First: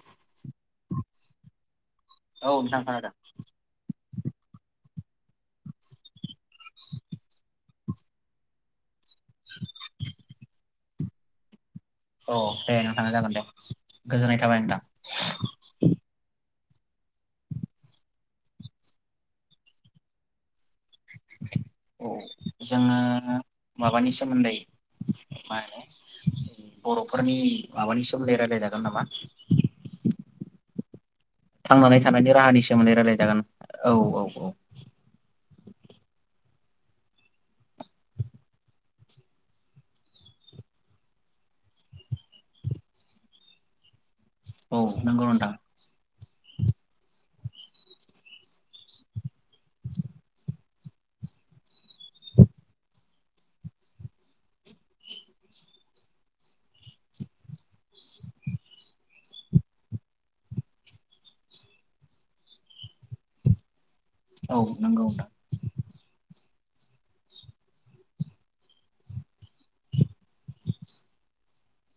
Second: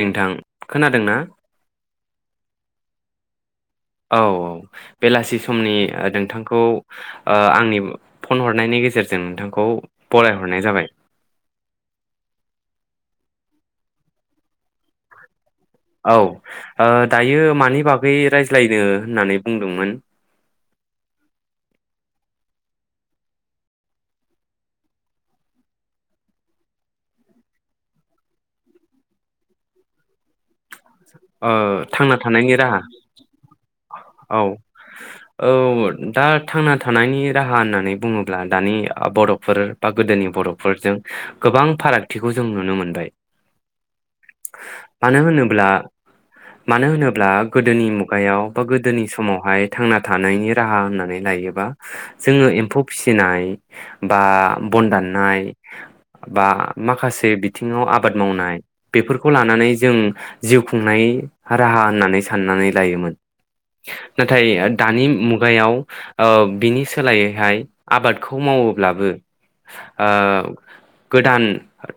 नोंथां खोनादों ना। औ नोंथां खोनादों। औ औ बेलासि समनि नोंथांखौ आंनि फन हरनायनि गेजेरजों जों नोंथांखौ फरायहरनाय जाबाय। औ दे नोंथांनाय जागोन दे गोजोननाय थाबाय नोंथां। औ दायो मानि बागै रायज्लायनो होननानै बुंदोंमोन। औ जोङो माबानि सोमोन्दै मा होनो बर'फोरनि माबानि सोमोन्दै रायलायजागोन नामा। [inaudible] थांनानै थांना थानायनि राहानि राहा सोमोन्दै रायलाय जागोन औ औ-औ-औ औ दा थांना थानायनि राहा होननानै बुङोब्ला दानि बर'फोर बा‌ गोदोनि बर'फोरजों गोबां फारागथिखौ जों नुनो मोनबाय औ मानो नोंगौ नोंथां होनोब्ला मानो होनोब्ला गोदोनि मुगायाव बा गोदोनि समावहाय थांना थानायनि राहा होननानै लायोबा जोङो एम्फौ फिसिनाय बा बन दाननाय बा माखासे बिथिङाव आबाद मावनाय बेफोरखौ लानानै जों जिउ खुंनाय राहा होननानै साननानै लायोमोन नाथाय औ नंगौ दानि नोंथां मुगायाव ओब बिनि सोलायैहाय आबादखौ मावोब्लाबो ओ गोदान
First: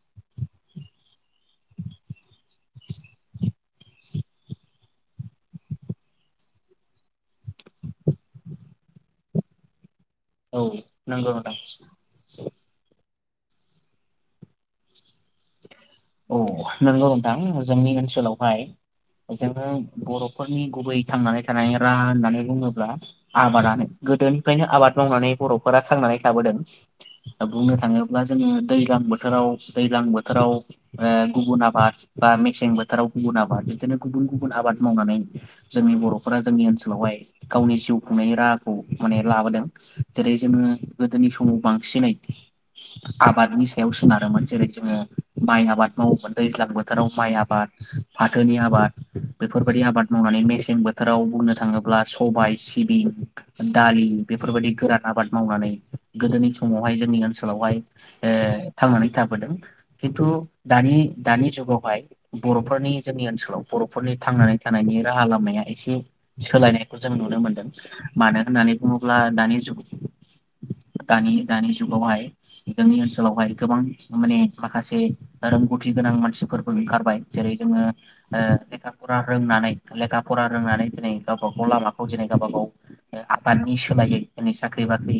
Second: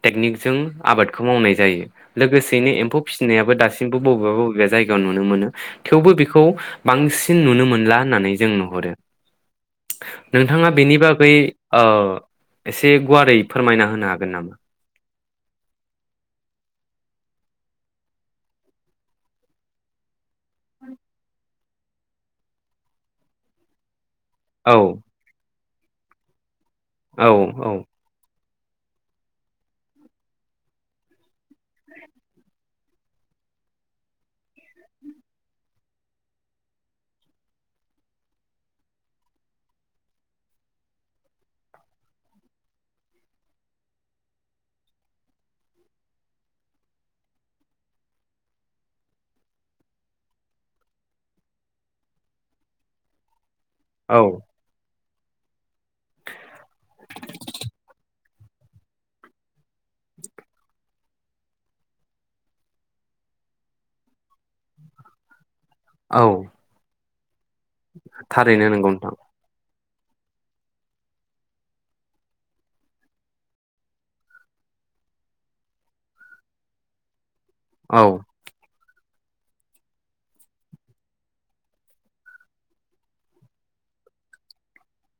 टेकनिकजों आबादखौ मावनाय जायो लोगोसेनो एम्फौ नायाब दासिम बबेबा-बबेबा जायगायाव नुनो मोनो थेवबो बेखौ बांसिन नुनो मोनला होननानै जों नुहरो औ नोंथाङा बेनि नंगौ बागै नोंथां ओ एसे गुवारै फोरमायना होनो हागोन नामा? औ नंगौ नोंथां जोंनि ओनसोलावहाय जोङो बर'फोरनि गुबै थांनानै थानाय राहा होननानै बुङोब्ला आबादानो गोदोनिफ्रायनो औ आबाद मावनानै बर' हरा खांनानै थाबोदों औ औ बुंनो थाङोब्ला जोंङो दैज्लां बोथोराव-दैज्लां बोथोराव ओ गुबुन आबाद बा मेसें बोथोराव गुबुन आबाद बिदिनो गुबुन गुबुन आबाद मावनानै जोंनि बर'फोरा जोंनि ओनसोलावहाय गावनि जिउ खुंनायनि राहाखौ माने लाबोदों जेरै जोङो गोदोनि समाव बांसिनै आबादनि सायाव सोनारोमोन जेरै जोङो माइ आबाद आबाद मावोमोन दैज्लां बोथोराव माइ आबाद फाथोनि आबाद बेफोरबायदि आबाद मावनानै मेसें बोथोराव बुंनो थाङोब्ला सबाय सिबिं दालि औ बेफोरबायदि गोरा आबाद मावनानै गोदोनि समावहाय जोंनि ओनसोलावहाय ओ थांनानै थाबोदों खिन्थु दानि-दानि जुगावहाय बर'फोरनि जोंनि ओनसोलाव बर'फोरनि थांनानै थानायनि राहा लामाया एसे औ सोलायनाय जों नुनो मोन मानो थारैनो होननानै नंगौ नोंथां बुङोब्ला दानि जुग दानि दानि जुगावहाय जोंनि ओनसोलावहाय गोबां माने माखासे रोंगौथि गोनां मानसिफोरबो ओंखारबाय। जेरै जोङो औ ओ फरा रोंनानै लेखा फरा रोंनानै दिनै गावबा गाव लामाखौ दिनै गावबा गाव आफादनि सोलायै दिनै साख्रि बाख्रि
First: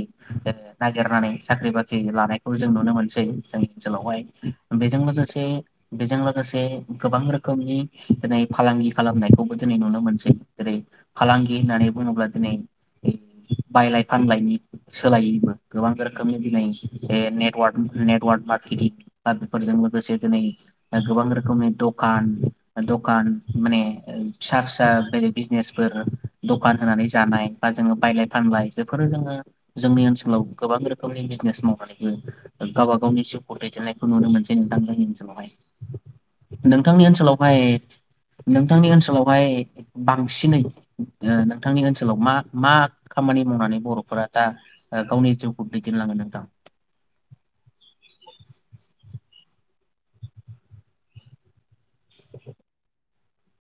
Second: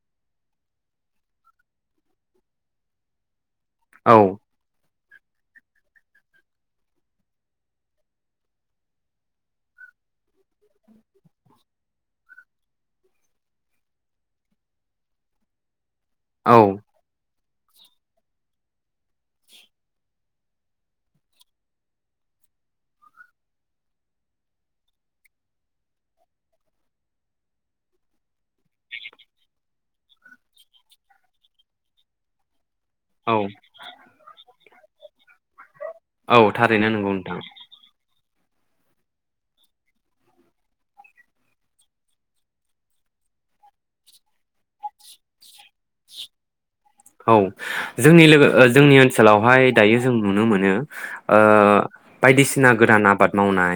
नागिरनानै साख्रि बाख्रि लानायखौ जों नुनो मोनसै जोंनि औ ओनसोलावहाय बे बेजों लोगोसे बेजों लोगोसे गोबां रोखोमनि दिनै फालांगि खालामनायखौबो दिनै नुनो मोनसै जेरै फालांगि होननानै बुङोब्ला दिनै बायलाय फानलायनि सोलायैबो गोबां रोखोमनि औ दिनै बे ने नेतवर्क नेतवर्क मार्किटिं फोरजों लोगोसे दिनै गोबां रोखोमनि दखान दखान माने फिसा फिसा बेदि बिजनेसफोर दखान होनानै जानाय बा जोङो बायलाय फानलाय बेफोरो जोङो जोंनि ओनसोलाव गोबां रोखोमनि बिजनेस मावनानैबो गावबा गावनि औ जिउखौ दैदेननायखौ नुनो मोनसै। औ [unintelligible] ओनसोलावहाय थारैनो नोंथांनि नंगौ नोंथां ओनसोलावहाय नोंथांनि ओनसोलावहाय बांसिनै ओ नोंथांनि ओनसोलाव मा मा खामानि मावनानै बर'फोरा दा ओ गावनि जिउखौ दैदेनलाङो नोंथां? औ जोंनि लोगो ओ जोंनि ओनसोलावहाय दायो जों नुनो मोनो ओ बायदिसिना गोदान आबाद मावनाय।